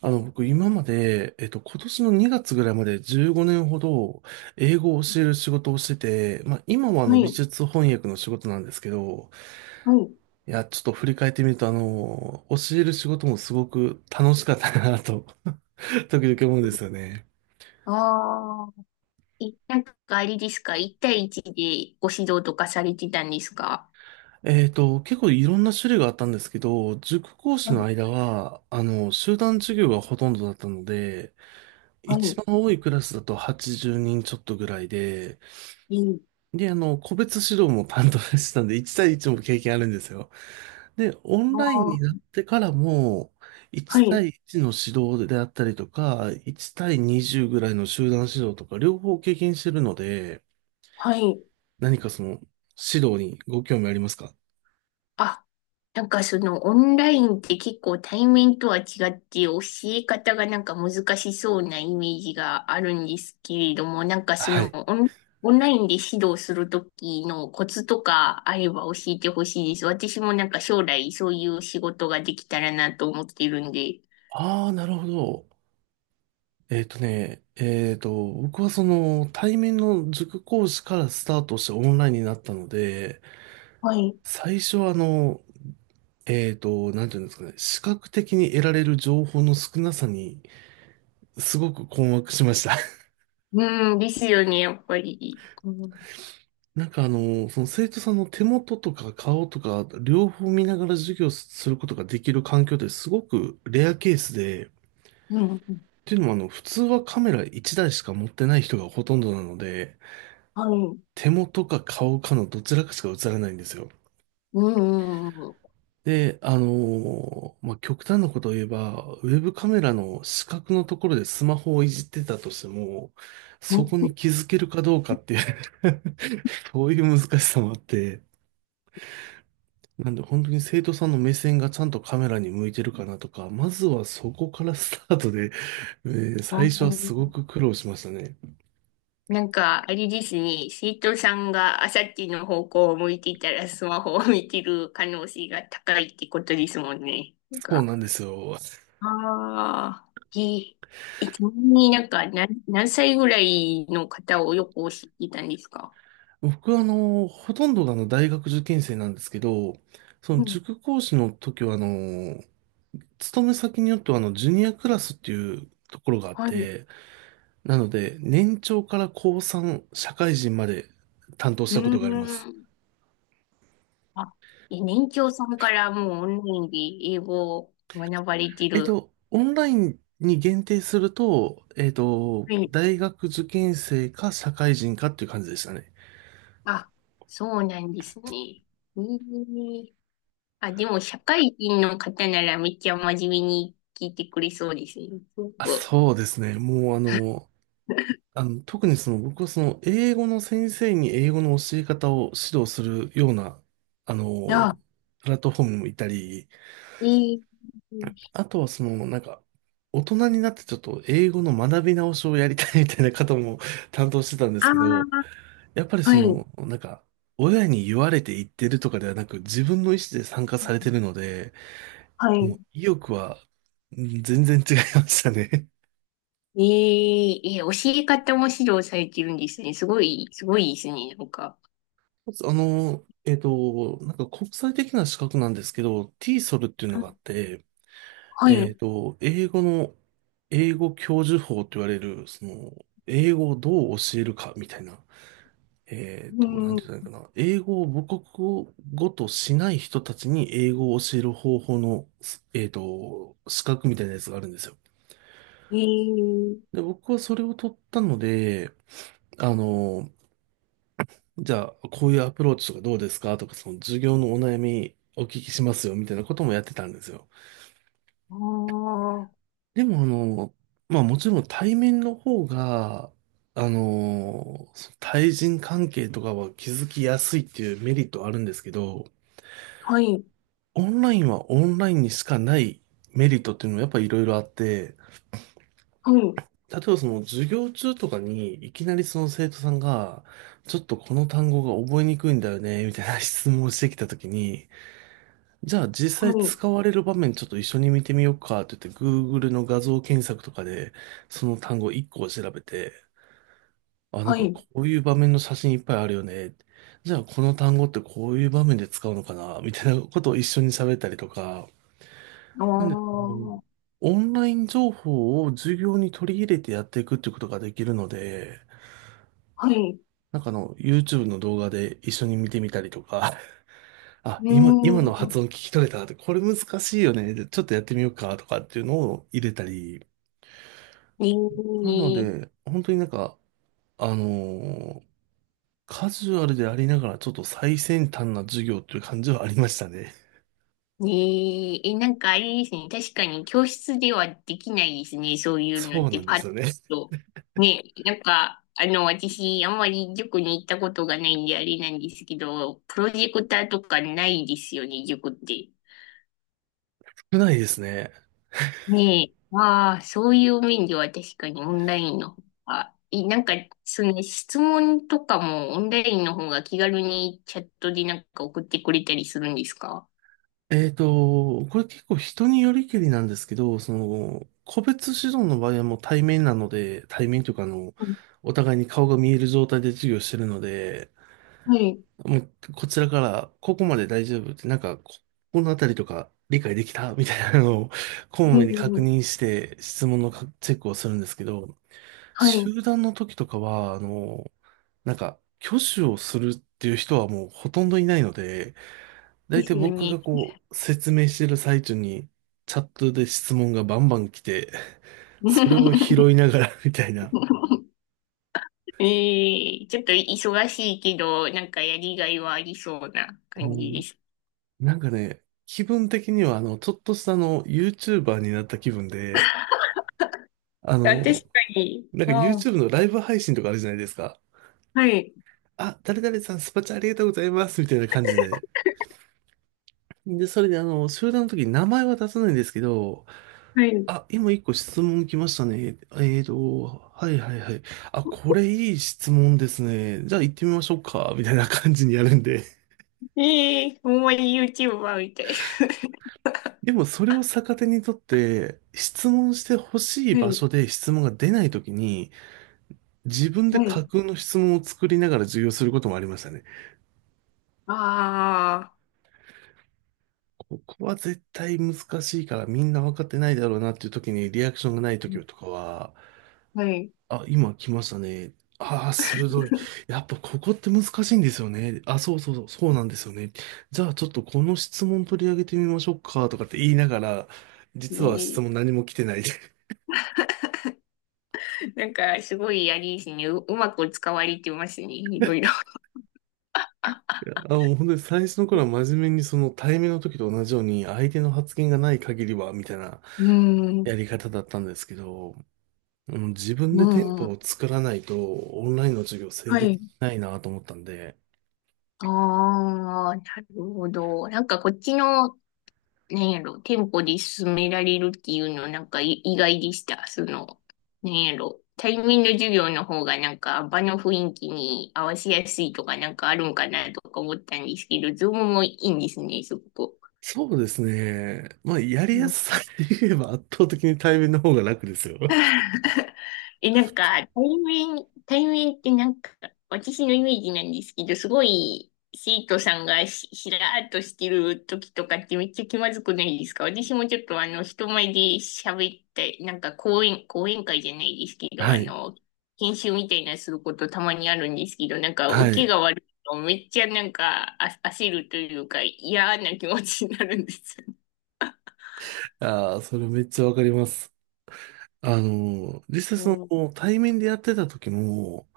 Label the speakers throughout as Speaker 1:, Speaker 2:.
Speaker 1: 僕今まで、今年の2月ぐらいまで15年ほど英語を教える仕事をしてて、まあ今は
Speaker 2: は
Speaker 1: 美
Speaker 2: い、
Speaker 1: 術翻訳の仕事なんですけど、
Speaker 2: はい。
Speaker 1: いや、ちょっと振り返ってみると教える仕事もすごく楽しかったなと、時々思うんですよね。
Speaker 2: ああ、え、なんかあれですか ?1 対1でご指導とかされてたんですか？
Speaker 1: 結構いろんな種類があったんですけど、塾講師
Speaker 2: は
Speaker 1: の
Speaker 2: い、
Speaker 1: 間は、集団授業がほとんどだったので、
Speaker 2: は
Speaker 1: 一
Speaker 2: い、
Speaker 1: 番多いクラスだと80人ちょっとぐらいで、
Speaker 2: いい
Speaker 1: で、個別指導も担当してたんで、1対1も経験あるんですよ。で、オン
Speaker 2: な
Speaker 1: ライン
Speaker 2: あ。
Speaker 1: になってからも、
Speaker 2: は
Speaker 1: 1
Speaker 2: い、
Speaker 1: 対1の指導であったりとか、1対20ぐらいの集団指導とか、両方経験してるので、
Speaker 2: はい。
Speaker 1: 何かその、指導にご興味ありますか？
Speaker 2: あ、なんかそのオンラインって結構対面とは違って教え方がなんか難しそうなイメージがあるんですけれども、なんかそ
Speaker 1: は
Speaker 2: の
Speaker 1: い。
Speaker 2: オン、オンラインで指導するときのコツとかあれば教えてほしいです。私もなんか将来そういう仕事ができたらなと思ってるんで。
Speaker 1: ああ、なるほど。えっとね、えっと、僕はその、対面の塾講師からスタートしてオンラインになったので、
Speaker 2: はい。
Speaker 1: 最初はなんていうんですかね、視覚的に得られる情報の少なさに、すごく困惑しました。
Speaker 2: うん、ですよね、やっぱり。うん、
Speaker 1: なんかその生徒さんの手元とか顔とか、両方見ながら授業することができる環境ってすごくレアケースで、っ
Speaker 2: うん、
Speaker 1: ていうのも普通はカメラ1台しか持ってない人がほとんどなので、
Speaker 2: はい。
Speaker 1: 手元か顔かのどちらかしか映らないんですよ。
Speaker 2: うん、うん、うん。
Speaker 1: で、まあ、極端なことを言えば、ウェブカメラの死角のところでスマホをいじってたとしても、そこに気づけるかどうかっていう そういう難しさもあって、なんで本当に生徒さんの目線がちゃんとカメラに向いてるかなとか、まずはそこからスタートで、え最初はすごく苦労しましたね。
Speaker 2: なんか、あれですね、生徒さんがあさっての方向を向いていたらスマホを見てる可能性が高いってことですもんね。なん
Speaker 1: そう
Speaker 2: か、
Speaker 1: なんですよ。
Speaker 2: ああ、で、えちなみになんか何歳ぐらいの方をよく知っていたんですか？
Speaker 1: 僕はほとんどが大学受験生なんですけど、その
Speaker 2: うん、
Speaker 1: 塾講師の時は勤め先によっては、ジュニアクラスっていうところがあっ
Speaker 2: はい。う
Speaker 1: て、なので、年長から高3、社会人まで担当し
Speaker 2: ー
Speaker 1: たことがあります。
Speaker 2: ん。あ、え、年長さんからもうオンラインで英語を学ばれてる。
Speaker 1: オンラインに限定すると、
Speaker 2: はい。
Speaker 1: 大学受験生か社会人かっていう感じでしたね。
Speaker 2: あ、そうなんですね。ええ、あ、でも社会人の方ならめっちゃ真面目に聞いてくれそうですね。すご
Speaker 1: あ、
Speaker 2: く。
Speaker 1: そうですね。もう特にその僕はその英語の先生に英語の教え方を指導するような、あの、
Speaker 2: あ、
Speaker 1: プラットフォームもいたり、
Speaker 2: ええ、
Speaker 1: あとはその、なんか、大人になってちょっと英語の学び直しをやりたいみたいな方も 担当してたんです
Speaker 2: あ
Speaker 1: けど、
Speaker 2: あ、
Speaker 1: やっぱり
Speaker 2: は
Speaker 1: そ
Speaker 2: い、
Speaker 1: の、なんか、親に言われて言ってるとかではなく、自分の意思で参加されてるので、
Speaker 2: は
Speaker 1: も
Speaker 2: い。
Speaker 1: う意欲はうん全然違いましたね。
Speaker 2: えええ、教え方も指導されてるんですね。すごい、すごいですね。なんか。
Speaker 1: なんか国際的な資格なんですけど、t ィーソルっていうの
Speaker 2: は
Speaker 1: があ
Speaker 2: い。
Speaker 1: って、
Speaker 2: はい、
Speaker 1: 英語の、英語教授法と言われる、その、英語をどう教えるかみたいな、
Speaker 2: う
Speaker 1: なん
Speaker 2: ん、
Speaker 1: て言ったらいいかな。英語を母国語としない人たちに英語を教える方法の、資格みたいなやつがあるんですよ。
Speaker 2: ええ、
Speaker 1: で、僕はそれを取ったので、あの、じゃあ、こういうアプローチとかどうですかとか、その授業のお悩みお聞きしますよ、みたいなこともやってたんですよ。
Speaker 2: ああ、
Speaker 1: でも、まあもちろん対面の方が、あの、対人関係とかは気づきやすいっていうメリットはあるんですけど、
Speaker 2: はい、
Speaker 1: オンラインはオンラインにしかないメリットっていうのもやっぱりいろいろあって、
Speaker 2: はい。
Speaker 1: 例えばその授業中とかにいきなりその生徒さんが、ちょっとこの単語が覚えにくいんだよね、みたいな質問をしてきたときに、じゃあ実
Speaker 2: は
Speaker 1: 際
Speaker 2: い、
Speaker 1: 使われる場面ちょっと一緒に見てみようかって言って Google の画像検索とかでその単語1個を調べて、あ、なん
Speaker 2: は
Speaker 1: か
Speaker 2: い、
Speaker 1: こういう場面の写真いっぱいあるよね。じゃあこの単語ってこういう場面で使うのかなみたいなことを一緒に喋ったりとか、
Speaker 2: ああ、
Speaker 1: でもう
Speaker 2: は
Speaker 1: オンライン情報を授業に取り入れてやっていくってことができるので、
Speaker 2: い、う
Speaker 1: なんかYouTube の動画で一緒に見てみたりとか、あ、
Speaker 2: ー
Speaker 1: 今の発
Speaker 2: ん、
Speaker 1: 音聞き取れたって、これ難しいよね。でちょっとやってみようかとかっていうのを入れたり。
Speaker 2: ね
Speaker 1: なの
Speaker 2: え、
Speaker 1: で、本当になんか、あのーカジュアルでありながらちょっと最先端な授業っていう感じはありましたね。
Speaker 2: ねえ、え、なんかあれですね、確かに教室ではできないですね、そういうの
Speaker 1: そ
Speaker 2: っ
Speaker 1: うな
Speaker 2: て
Speaker 1: んで
Speaker 2: パ
Speaker 1: す
Speaker 2: ッ
Speaker 1: よね。
Speaker 2: と。ねえ、なんか、あの、私、あんまり塾に行ったことがないんであれなんですけど、プロジェクターとかないですよね、塾って。
Speaker 1: 少ないですね。
Speaker 2: ねえ、ああ、そういう面では確かにオンラインの方が、い、なんか、その質問とかもオンラインの方が気軽にチャットでなんか送ってくれたりするんですか？
Speaker 1: これ結構人によりけりなんですけど、その、個別指導の場合はもう対面なので、対面というか
Speaker 2: うん、
Speaker 1: お互いに顔が見える状態で授業してるので、
Speaker 2: はい。
Speaker 1: もうこちらからここまで大丈夫って、なんかこのあたりとか理解できたみたいなのを、こ
Speaker 2: う
Speaker 1: まめに確
Speaker 2: ん。
Speaker 1: 認して質問のかチェックをするんですけど、
Speaker 2: はい。
Speaker 1: 集団の時とかは、なんか、挙手をするっていう人はもうほとんどいないので、
Speaker 2: で
Speaker 1: 大
Speaker 2: す
Speaker 1: 体
Speaker 2: よ
Speaker 1: 僕
Speaker 2: ね。
Speaker 1: がこう、説明してる最中に、チャットで質問がバンバン来て、それを 拾いながら みたいな。
Speaker 2: ええ、ちょっと忙しいけど、なんかやりがいはありそうな感じで
Speaker 1: こ
Speaker 2: す。
Speaker 1: うなんかね、気分的には、ちょっとしたYouTuber になった気分で、あ
Speaker 2: あ、確
Speaker 1: の、
Speaker 2: かに。
Speaker 1: なんか
Speaker 2: ああ、
Speaker 1: YouTube のライブ配信とかあるじゃないですか。
Speaker 2: はい。
Speaker 1: あ、誰々さん、スパチャありがとうございます、みたいな感じで。で、それで集団の時に名前は出さないんですけど、
Speaker 2: はい。
Speaker 1: あ、今一個質問来ましたね。はいはいはい。あ、これいい質問ですね。じゃあ行ってみましょうか。みたいな感じにやるんで。
Speaker 2: ええ、ほんまに YouTuber みたい。
Speaker 1: でもそれを逆手にとって、質問してほし い
Speaker 2: は
Speaker 1: 場
Speaker 2: い。
Speaker 1: 所で質問が出ないときに、自分で
Speaker 2: はい。
Speaker 1: 架空の質問を作りながら授業することもありましたね。
Speaker 2: あ
Speaker 1: ここは絶対難しいからみんな分かってないだろうなっていうときにリアクションがないときとかは、
Speaker 2: あ、はい。
Speaker 1: あ、今来ましたね。ああ、鋭い。やっぱここって難しいんですよね。あ、そうそうそう、そうなんですよね。じゃあちょっとこの質問取り上げてみましょうかとかって言いながら、実は質
Speaker 2: ね、
Speaker 1: 問何も来てない。い
Speaker 2: なんか、すごい、やりですね。う、うまく使われてますね。いろいろ。
Speaker 1: やあ、もう本当に最初の頃は真面目にその対面の時と同じように相手の発言がない限りは、みたいな
Speaker 2: うん、う
Speaker 1: やり方だったんですけど、うん自分
Speaker 2: ん、
Speaker 1: でテン
Speaker 2: う
Speaker 1: ポ
Speaker 2: ん。
Speaker 1: を作らないとオンラインの授業成
Speaker 2: は
Speaker 1: 立
Speaker 2: い。
Speaker 1: しないなと思ったんで、
Speaker 2: ああ、なるほど。なんか、こっちの、なんやろ、店舗で進められるっていうの、なんか、意外でした。その、なんやろ、対面の授業の方が、なんか、場の雰囲気に合わせやすいとか、なんかあるんかなとか思ったんですけど、ズームもいいんですね、すごく。
Speaker 1: そうですね。まあ、やりやすさで言えば圧倒的に対面の方が楽ですよ。
Speaker 2: え、なんか、対面ってなんか、私のイメージなんですけど、すごい、生徒さんがしらーっとしてる時とかってめっちゃ気まずくないですか？私もちょっとあの、人前で喋って、なんか講演会じゃないですけど、
Speaker 1: は
Speaker 2: あ
Speaker 1: い。
Speaker 2: の、研修みたいなすることたまにあるんですけど、なんか、
Speaker 1: は
Speaker 2: 受け
Speaker 1: い。
Speaker 2: が悪いとめっちゃなんか、あ、焦るというか、嫌な気持ちになるんですよ。
Speaker 1: ああ、それめっちゃわかります。実際
Speaker 2: う
Speaker 1: そ
Speaker 2: ん、
Speaker 1: の、対面でやってた時も、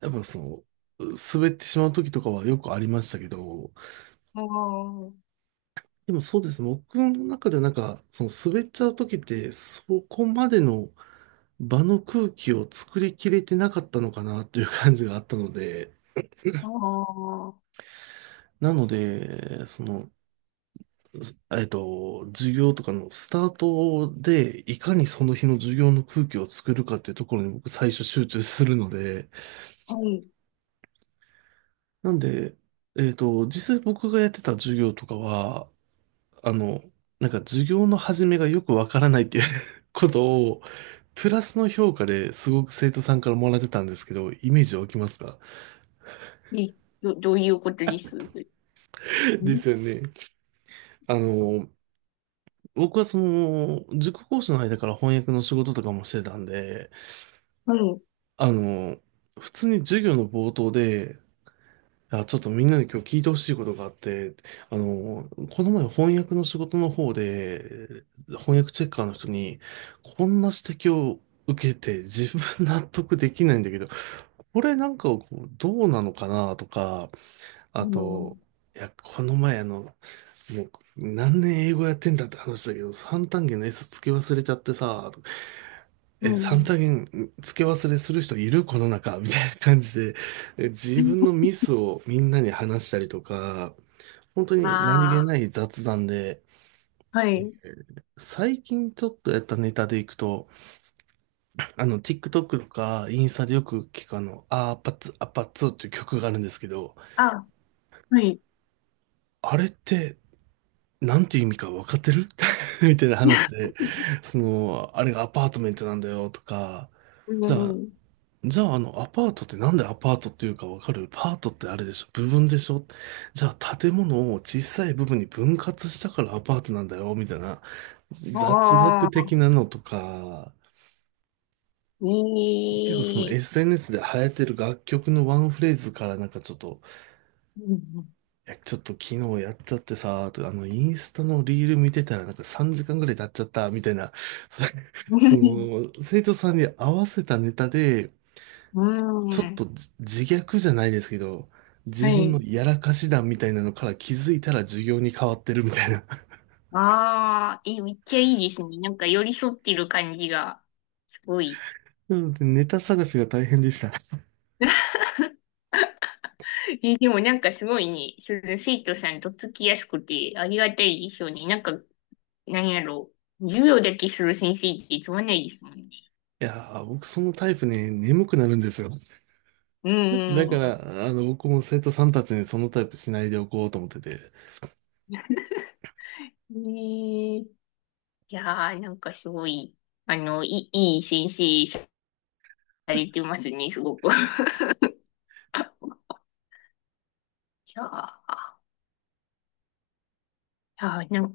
Speaker 1: やっぱその、滑ってしまう時とかはよくありましたけど、
Speaker 2: あー、
Speaker 1: でもそうですね。僕の中ではなんか、その滑っちゃう時って、そこまでの場の空気を作りきれてなかったのかなっていう感じがあったので、
Speaker 2: あー、
Speaker 1: なので、その、授業とかのスタートで、いかにその日の授業の空気を作るかっていうところに僕最初集中するので、
Speaker 2: はい、
Speaker 1: なんで、実際僕がやってた授業とかは、あの、なんか授業の始めがよくわからないっていう ことを、プラスの評価ですごく生徒さんからもらってたんですけど、イメージ湧きますか？
Speaker 2: え、ど、どういうことですそれん？
Speaker 1: ですよね。あの、僕はその、塾講師の間から翻訳の仕事とかもしてたんで、
Speaker 2: はい。
Speaker 1: あの、普通に授業の冒頭で、あ、ちょっとみんなに今日聞いてほしいことがあって、あの、この前翻訳の仕事の方で、翻訳チェッカーの人に、こんな指摘を受けて自分納得できないんだけど、これなんかこうどうなのかなとか、あ
Speaker 2: うん。
Speaker 1: と、いや、この前もう何年英語やってんだって話だけど、三単元の S つき忘れちゃってさ、
Speaker 2: う
Speaker 1: え、三多
Speaker 2: ん。
Speaker 1: 元付け忘れする人いるこの中みたいな感じで、自分のミスをみんなに話したりとか、本当に何気
Speaker 2: あ
Speaker 1: ない雑談で、
Speaker 2: あ、はい。
Speaker 1: 最近ちょっとやったネタでいくと、TikTok とかインスタでよく聞くアパッツっていう曲があるんですけど、
Speaker 2: あ、はい。
Speaker 1: あれって、なんていう意味か分かってる みたいな話で、その、あれがアパートメントなんだよとか、
Speaker 2: う
Speaker 1: じゃあ、
Speaker 2: ん。
Speaker 1: じゃあ、アパートってなんでアパートっていうかわかる？パートってあれでしょ？部分でしょ？じゃあ、建物を小さい部分に分割したからアパートなんだよ、みたいな雑学
Speaker 2: あ
Speaker 1: 的
Speaker 2: あ、
Speaker 1: なのとか、結構そ
Speaker 2: い
Speaker 1: の
Speaker 2: い。
Speaker 1: SNS で流行ってる楽曲のワンフレーズからなんかちょっと、
Speaker 2: うん。
Speaker 1: いや、ちょっと昨日やっちゃってさ、とかインスタのリール見てたらなんか3時間ぐらい経っちゃった、みたいな、そ そ の、生徒さんに合わせたネタで、
Speaker 2: う
Speaker 1: ちょっ
Speaker 2: ん。
Speaker 1: と自虐じゃないですけど、
Speaker 2: は
Speaker 1: 自分
Speaker 2: い。
Speaker 1: のやらかし談みたいなのから気づいたら授業に変わってるみたいな。
Speaker 2: ああ、え、めっちゃいいですね。なんか寄り添ってる感じが、すごい。
Speaker 1: なので ネタ探しが大変でした。い
Speaker 2: え、でもなんかすごいね、その生徒さんとっつきやすくてありがたいでしょうね。なんか、なんやろう。授業だけする先生ってつまんないですもんね。
Speaker 1: やー、僕そのタイプね、眠くなるんですよ。
Speaker 2: うー
Speaker 1: だか
Speaker 2: ん。
Speaker 1: ら、僕も生徒さんたちにそのタイプしないでおこうと思ってて。
Speaker 2: ねえ、いやー、なんかすごい、あの、いい先生されてますね、すごく。いやー、いやー、なんか、